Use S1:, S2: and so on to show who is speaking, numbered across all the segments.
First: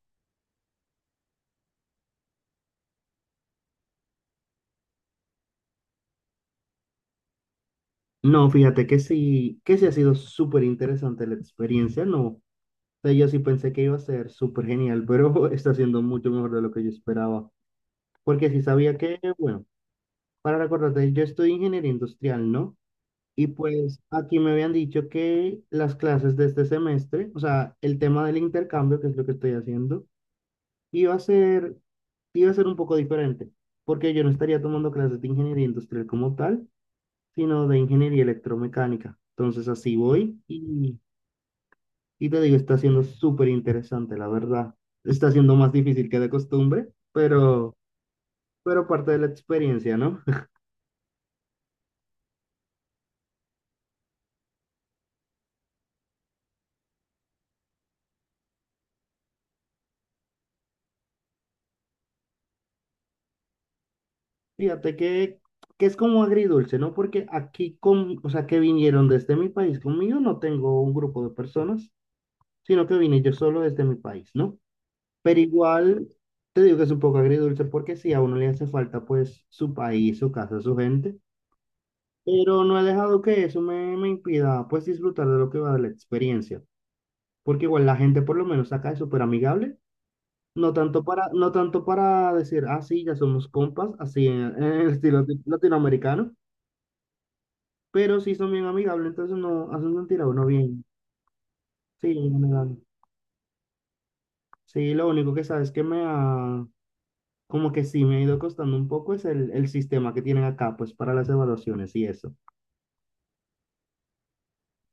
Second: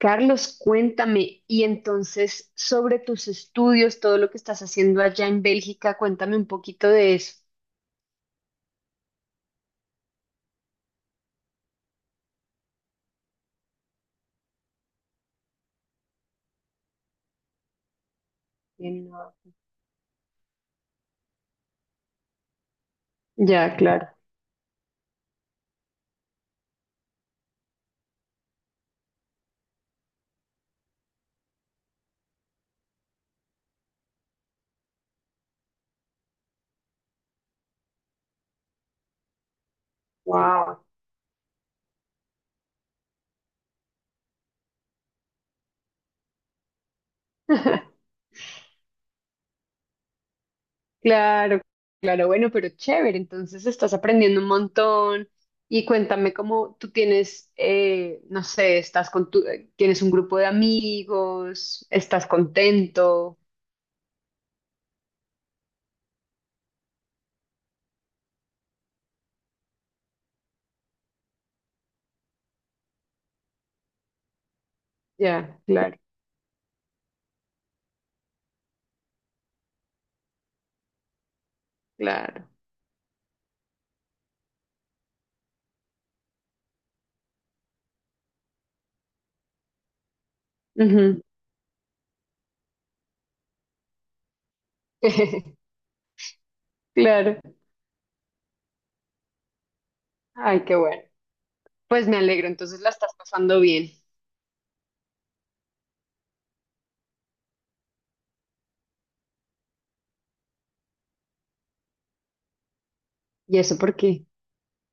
S1: Carlos, cuéntame, y entonces sobre tus estudios, todo lo que estás haciendo allá en Bélgica, cuéntame un poquito de eso.
S2: No, fíjate que sí ha sido súper interesante la experiencia, no. O sea, yo sí pensé que iba a ser súper genial, pero está siendo mucho mejor de lo que yo esperaba. Porque sí sabía
S1: Bien,
S2: que,
S1: no.
S2: bueno, para recordarte, yo estudio ingeniería industrial, ¿no? Y
S1: Ya,
S2: pues
S1: claro.
S2: aquí me habían dicho que las clases de este semestre, o sea, el tema del intercambio, que es lo que estoy haciendo, iba a ser, iba a ser un poco diferente, porque yo no estaría tomando clases de ingeniería industrial como tal, sino de ingeniería electromecánica. Entonces así voy
S1: Wow.
S2: y te digo, está siendo súper interesante, la verdad. Está siendo más difícil que de costumbre, pero parte de la experiencia, ¿no?
S1: Claro, claro, bueno, pero chévere, entonces estás aprendiendo un montón y cuéntame cómo tú tienes, no sé, estás con tu, tienes un grupo de amigos, estás contento.
S2: Fíjate que es como agridulce, ¿no? Porque aquí, con, o sea, que vinieron desde mi país conmigo, no tengo un grupo de personas, sino que vine yo solo desde mi país, ¿no? Pero
S1: Ya, claro,
S2: igual, te digo que es un poco agridulce porque si a uno le hace falta, pues, su país, su casa, su gente.
S1: claro.
S2: Pero no he dejado que eso me impida pues disfrutar de lo que va de la experiencia. Porque igual la gente por lo menos acá es súper amigable.
S1: Ujú.
S2: No tanto para decir, ah, sí, ya somos compas, así en el estilo latinoamericano,
S1: Claro.
S2: pero sí son bien amigables, entonces no hacen sentir a uno
S1: Ay, qué
S2: bien.
S1: bueno.
S2: Sí,
S1: Pues me
S2: en
S1: alegro,
S2: general.
S1: entonces la estás pasando bien.
S2: Sí, lo único que sabes que me ha, como que sí me ha ido costando un poco es el sistema que tienen acá, pues para las evaluaciones y eso.
S1: ¿Y eso por qué?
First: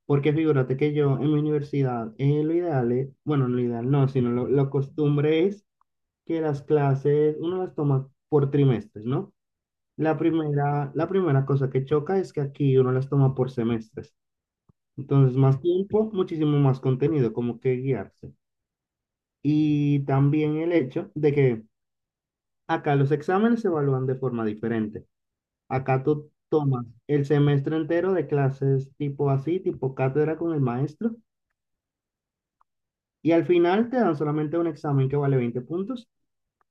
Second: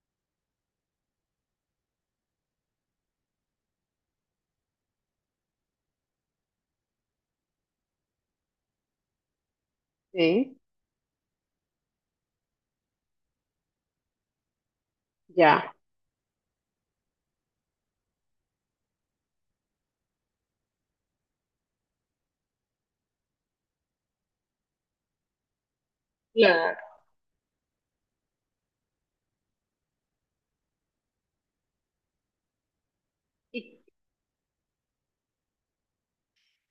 S2: Porque figúrate que yo en mi universidad, lo ideal es, bueno, no lo ideal no, sino lo costumbre es que las clases uno las toma por trimestres, ¿no?
S1: ¿Eh?
S2: La primera cosa que choca es que aquí uno las toma por semestres. Entonces, más
S1: Ya.
S2: tiempo, muchísimo más contenido, como que guiarse. Y también el hecho de que acá los exámenes se evalúan de forma diferente. Acá tú
S1: Claro.
S2: tomas el semestre entero de clases tipo así, tipo cátedra con el maestro. Y al final te dan solamente un examen que vale 20 puntos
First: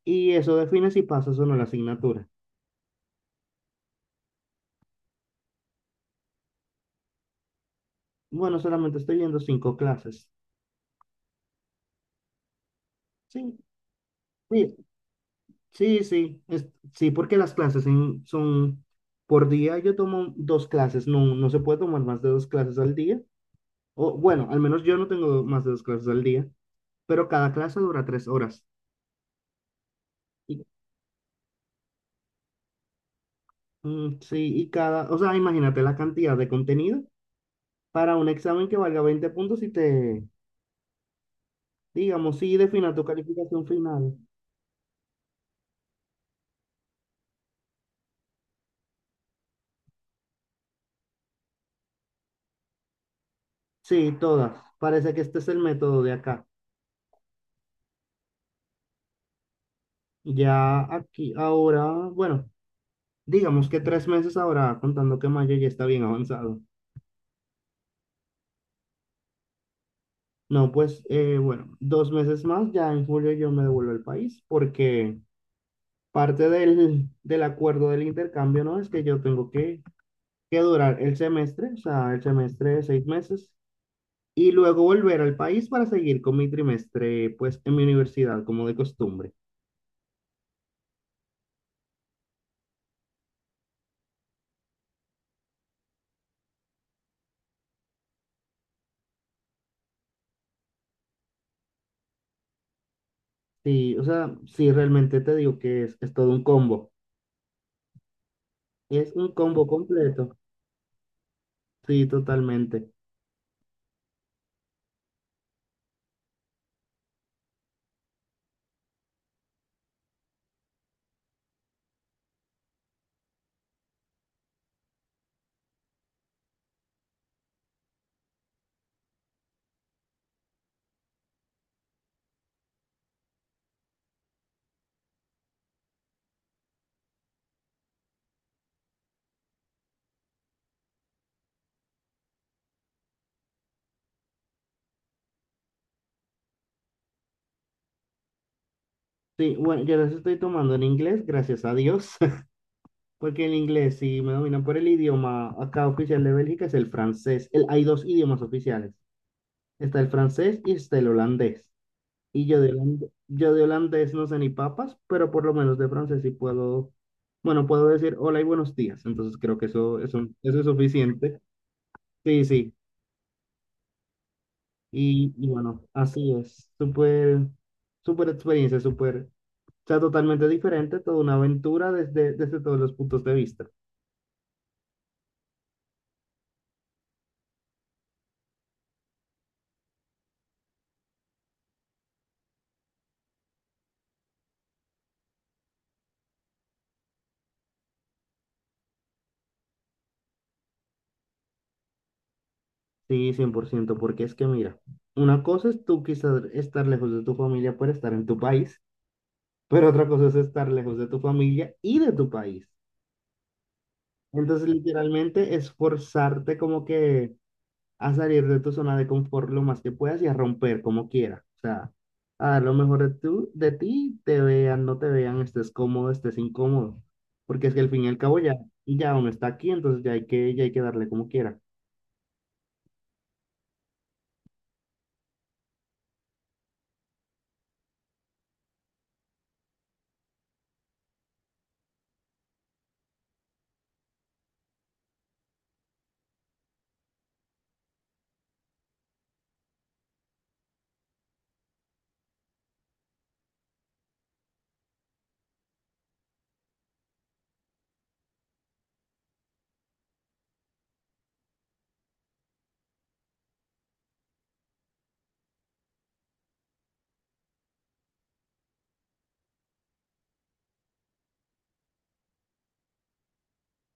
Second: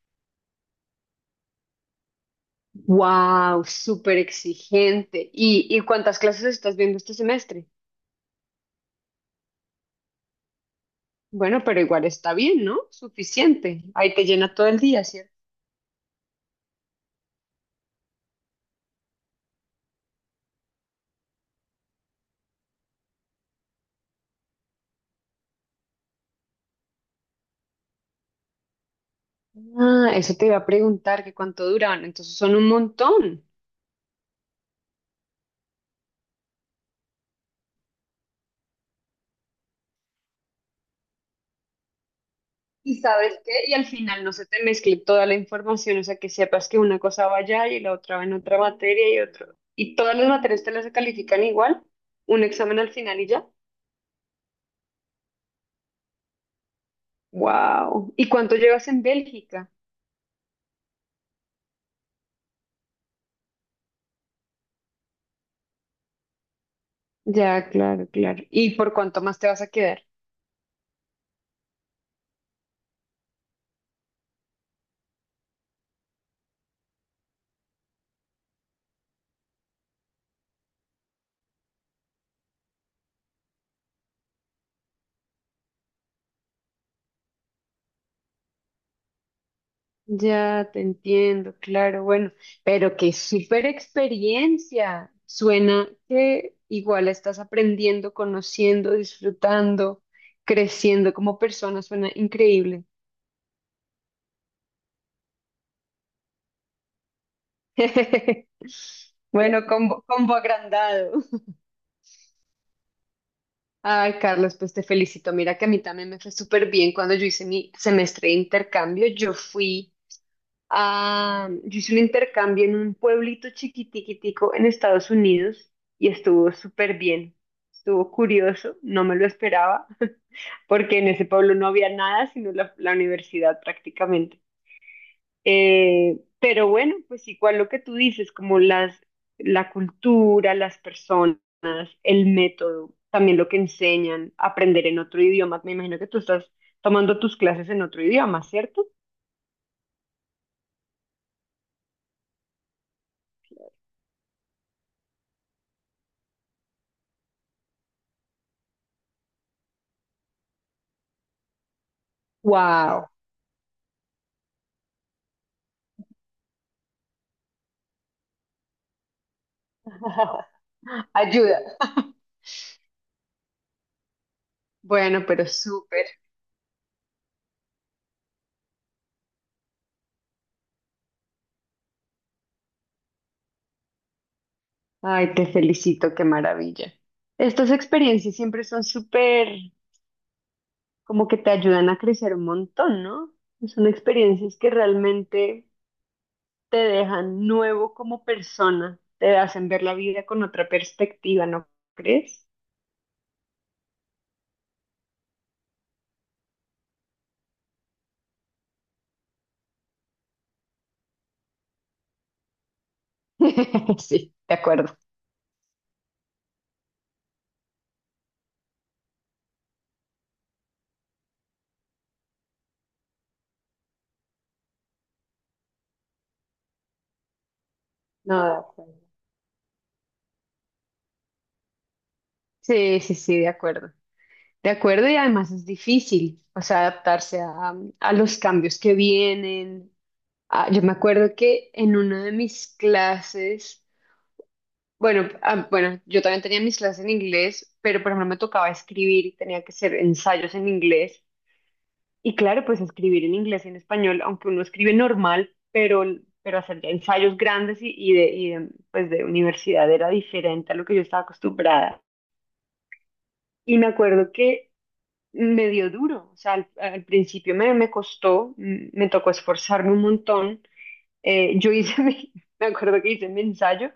S2: y eso define si pasas o no la asignatura.
S1: Wow, súper exigente. ¿Y, cuántas clases estás viendo este semestre?
S2: Bueno, solamente estoy viendo cinco clases.
S1: Bueno, pero igual está bien, ¿no?
S2: Sí,
S1: Suficiente. Ahí te llena todo
S2: sí,
S1: el día, ¿cierto?
S2: sí, sí, es- sí, porque son por día. Yo tomo dos clases, no, no se puede tomar más de dos clases al día. O bueno, al menos yo no tengo más de dos clases al día, pero cada clase dura 3 horas.
S1: Ah, eso te iba
S2: Y,
S1: a preguntar que cuánto duraban. Entonces son un montón.
S2: sí, y cada, o sea, imagínate la cantidad de contenido para un examen que valga 20 puntos y te, digamos, sí, defina
S1: Y
S2: tu
S1: sabes qué,
S2: calificación
S1: y al
S2: final.
S1: final no se te mezcle toda la información, o sea, que sepas que una cosa va allá y la otra va en otra materia y otro. Y todas las materias te las califican igual, un examen al final y ya.
S2: Sí, todas. Parece que este es el método de acá.
S1: Wow. ¿Y cuánto llevas en Bélgica?
S2: Ya aquí, ahora, bueno, digamos que 3 meses ahora, contando que mayo ya está bien avanzado.
S1: Ya, claro, claro. ¿Y por cuánto más te vas a quedar?
S2: No, pues, bueno, 2 meses más, ya en julio yo me devuelvo al país, porque parte del acuerdo del intercambio, ¿no? Es que yo tengo que durar el semestre, o sea, el semestre de 6 meses, y luego volver al país para seguir con mi trimestre, pues, en mi universidad, como de costumbre.
S1: Ya, te entiendo, claro, bueno, pero qué súper experiencia. Suena que igual estás aprendiendo, conociendo, disfrutando, creciendo como persona, suena increíble.
S2: Sí, o sea, sí, realmente te digo que es todo un combo. Es un
S1: Bueno,
S2: combo
S1: combo, combo
S2: completo.
S1: agrandado.
S2: Sí, totalmente.
S1: Ay, Carlos, pues te felicito. Mira que a mí también me fue súper bien cuando yo hice mi semestre de intercambio. Yo fui a, yo hice un intercambio en un pueblito chiquitiquitico en Estados Unidos y estuvo súper bien. Estuvo curioso, no me lo esperaba, porque en ese pueblo no había nada, sino la universidad prácticamente. Pero bueno, pues igual lo que tú dices, como la cultura, las personas, el método, también lo que enseñan, aprender en otro idioma. Me imagino que tú estás tomando tus clases en otro idioma, ¿cierto?
S2: Sí, bueno, yo las estoy tomando en inglés, gracias a Dios, porque el inglés sí me domina por el idioma acá oficial de Bélgica, es el francés. El- hay dos idiomas oficiales. Está el francés y está el holandés. Y
S1: Wow.
S2: yo de holandés no sé ni papas, pero por lo menos de francés sí puedo, bueno, puedo decir hola y buenos días. Entonces creo que eso es suficiente.
S1: Ayuda.
S2: Sí, sí.
S1: Bueno,
S2: Y,
S1: pero
S2: y bueno,
S1: súper.
S2: así es, súper, súper experiencia, súper, o sea, totalmente diferente, toda una aventura desde todos los puntos de vista.
S1: Ay, te felicito, qué maravilla. Estas experiencias siempre son súper, como que te ayudan a crecer un montón, ¿no? Son experiencias que realmente te dejan nuevo como persona, te hacen ver la vida con otra perspectiva, ¿no crees?
S2: Sí, 100% porque es que mira, una cosa es tú quizás estar lejos de tu familia por estar en tu país, pero otra cosa es estar lejos de tu familia y de tu país.
S1: Sí, de
S2: Entonces,
S1: acuerdo.
S2: literalmente, esforzarte como que a salir de tu zona de confort lo más que puedas y a romper como quieras. O sea, a dar lo mejor de, tú, de ti, te vean, no te vean, estés cómodo, estés incómodo. Porque es que al fin y al cabo
S1: No, de acuerdo.
S2: ya uno está aquí, entonces ya ya hay que darle como quiera.
S1: Sí, sí, sí, de acuerdo. De acuerdo, y además es difícil, o sea, adaptarse a los cambios que vienen. Ah, yo me acuerdo que en una de mis clases, bueno, ah, bueno, yo también tenía mis clases en inglés, pero por ejemplo me tocaba escribir y tenía que hacer ensayos en inglés. Y claro, pues escribir en inglés y en español, aunque uno escribe normal, pero hacer ya ensayos grandes pues de universidad era diferente a lo que yo estaba acostumbrada. Y me acuerdo que me dio duro, o sea, al principio me costó, me tocó esforzarme un montón. Yo hice me acuerdo que hice mi ensayo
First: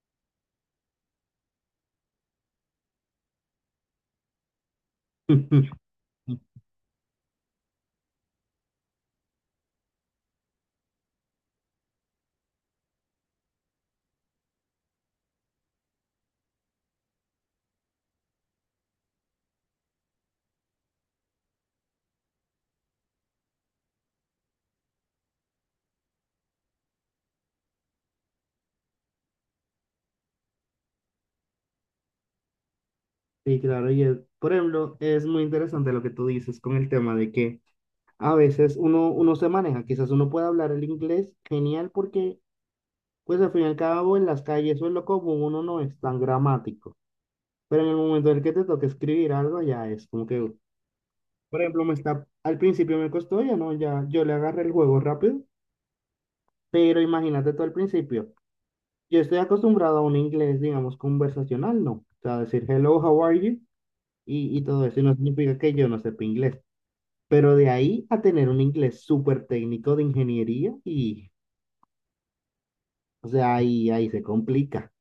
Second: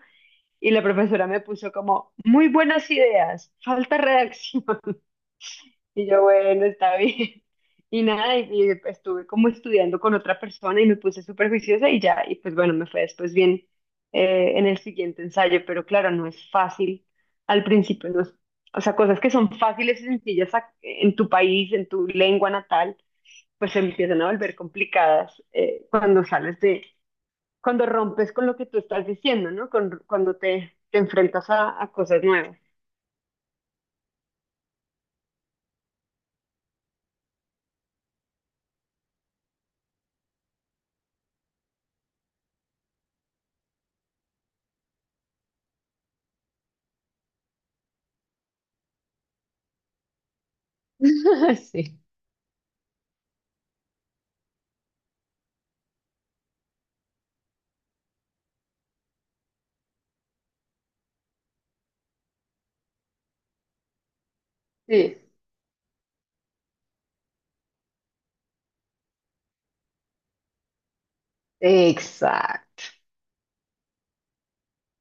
S1: y la profesora me puso como, muy buenas ideas, falta redacción. Y yo, bueno, está bien. Y nada, y estuve como estudiando con otra persona y me puse súper juiciosa y ya, y pues bueno, me fue después bien en el siguiente ensayo, pero claro, no es fácil al principio, no es- o sea, cosas que son fáciles y sencillas ac- en tu país, en tu lengua natal, pues se empiezan a volver complicadas cuando sales de, cuando rompes con lo que tú estás diciendo, ¿no? Con- cuando te enfrentas a cosas nuevas.
S2: Sí, claro, y es- por ejemplo, es muy interesante lo que tú dices con el tema de que a veces uno se maneja, quizás uno pueda hablar el inglés genial porque, pues al fin y al cabo, en las calles o en lo común uno no es tan gramático. Pero en el momento en el que te toque escribir algo, ya es como que, por ejemplo, me
S1: Sí.
S2: está, al principio me costó, ya no, ya yo le agarré el juego rápido, pero imagínate tú al principio, yo estoy acostumbrado a un inglés, digamos, conversacional, ¿no? O sea, decir hello, how are you? Y todo eso, y no
S1: Sí,
S2: significa que yo no sepa inglés, pero de ahí a tener un inglés súper técnico de ingeniería y,
S1: exacto.
S2: o sea, ahí se complica,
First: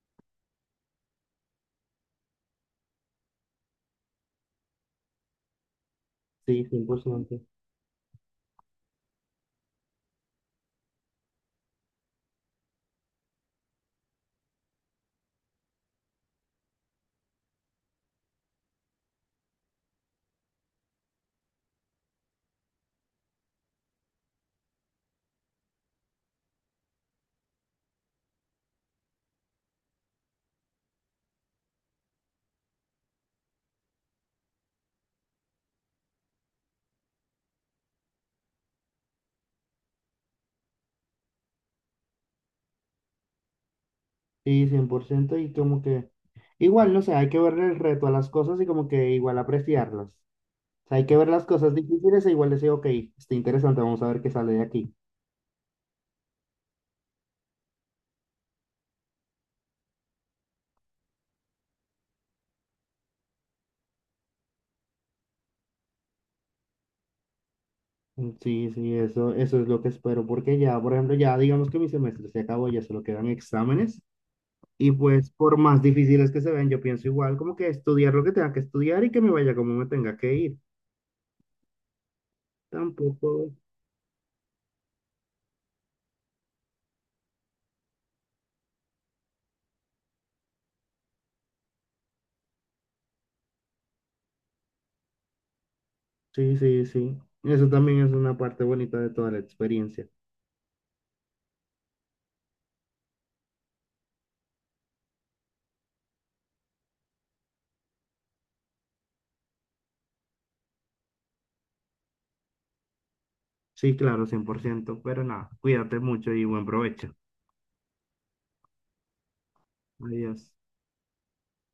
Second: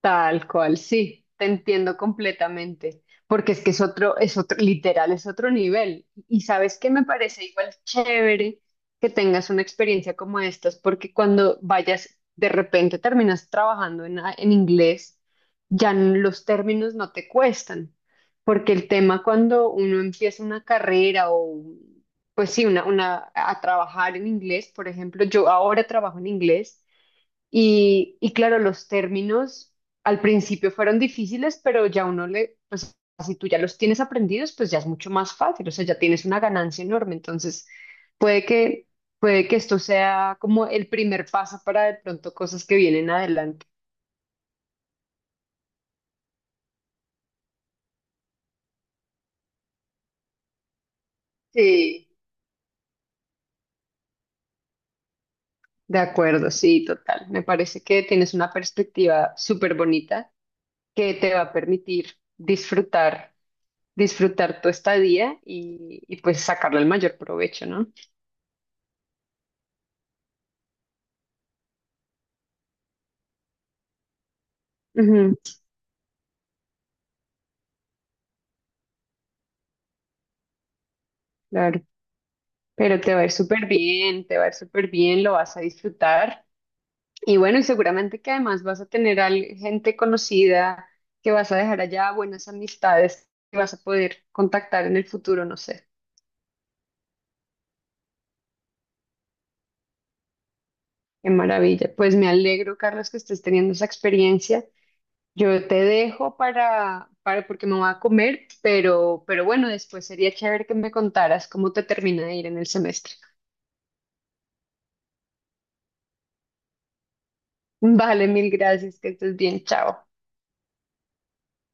S1: Tal cual, sí, te entiendo completamente, porque es que es otro, literal, es otro nivel. Y
S2: sí,
S1: sabes
S2: cien
S1: que
S2: por
S1: me
S2: ciento,
S1: parece igual chévere que tengas una experiencia como estas, porque cuando vayas, de repente terminas trabajando en, a- en inglés, ya n- los términos no te cuestan, porque el tema cuando uno empieza una carrera o, pues sí, una, a trabajar en inglés, por ejemplo, yo ahora trabajo en inglés. Y claro, los términos al principio fueron difíciles, pero ya uno le, pues si tú ya los tienes aprendidos, pues ya es mucho más fácil, o sea, ya tienes una ganancia enorme. Entonces, puede que, puede que esto sea como el primer paso para de pronto cosas que vienen adelante.
S2: sí, 100% y como que... Igual, no sé, hay que ver el reto a las cosas y como que igual apreciarlas. Sea, hay que ver las cosas
S1: Sí.
S2: difíciles e igual decir, ok, está interesante, vamos a ver qué sale de aquí.
S1: De acuerdo, sí, total. Me parece que tienes una perspectiva súper bonita que te va a permitir disfrutar, disfrutar tu estadía y pues sacarle el mayor provecho, ¿no?
S2: Sí, sí, eso es lo que espero, porque ya, por ejemplo, ya digamos que mi semestre se acabó, ya solo quedan exámenes, y pues
S1: Ujú,
S2: por más difíciles que se ven, yo pienso igual, como que estudiar lo que tenga que estudiar y que me vaya como me tenga que ir.
S1: claro. Pero te va a ir
S2: Tampoco,
S1: súper bien, te va a ir súper bien, lo vas a disfrutar. Y bueno, y seguramente que además vas a tener al- gente conocida que vas a dejar allá, buenas amistades que vas a poder contactar en el futuro, no sé.
S2: sí, sí, sí. Eso también es una parte bonita de toda la experiencia.
S1: Qué maravilla. Pues me alegro, Carlos, que estés teniendo esa experiencia. Yo te dejo para porque me voy a comer, pero bueno, después sería chévere que me contaras cómo te termina de ir en el semestre.
S2: Sí, claro, 100%, pero nada, cuídate mucho y buen provecho.
S1: Vale, mil gracias, que estés bien, chao.
S2: Adiós.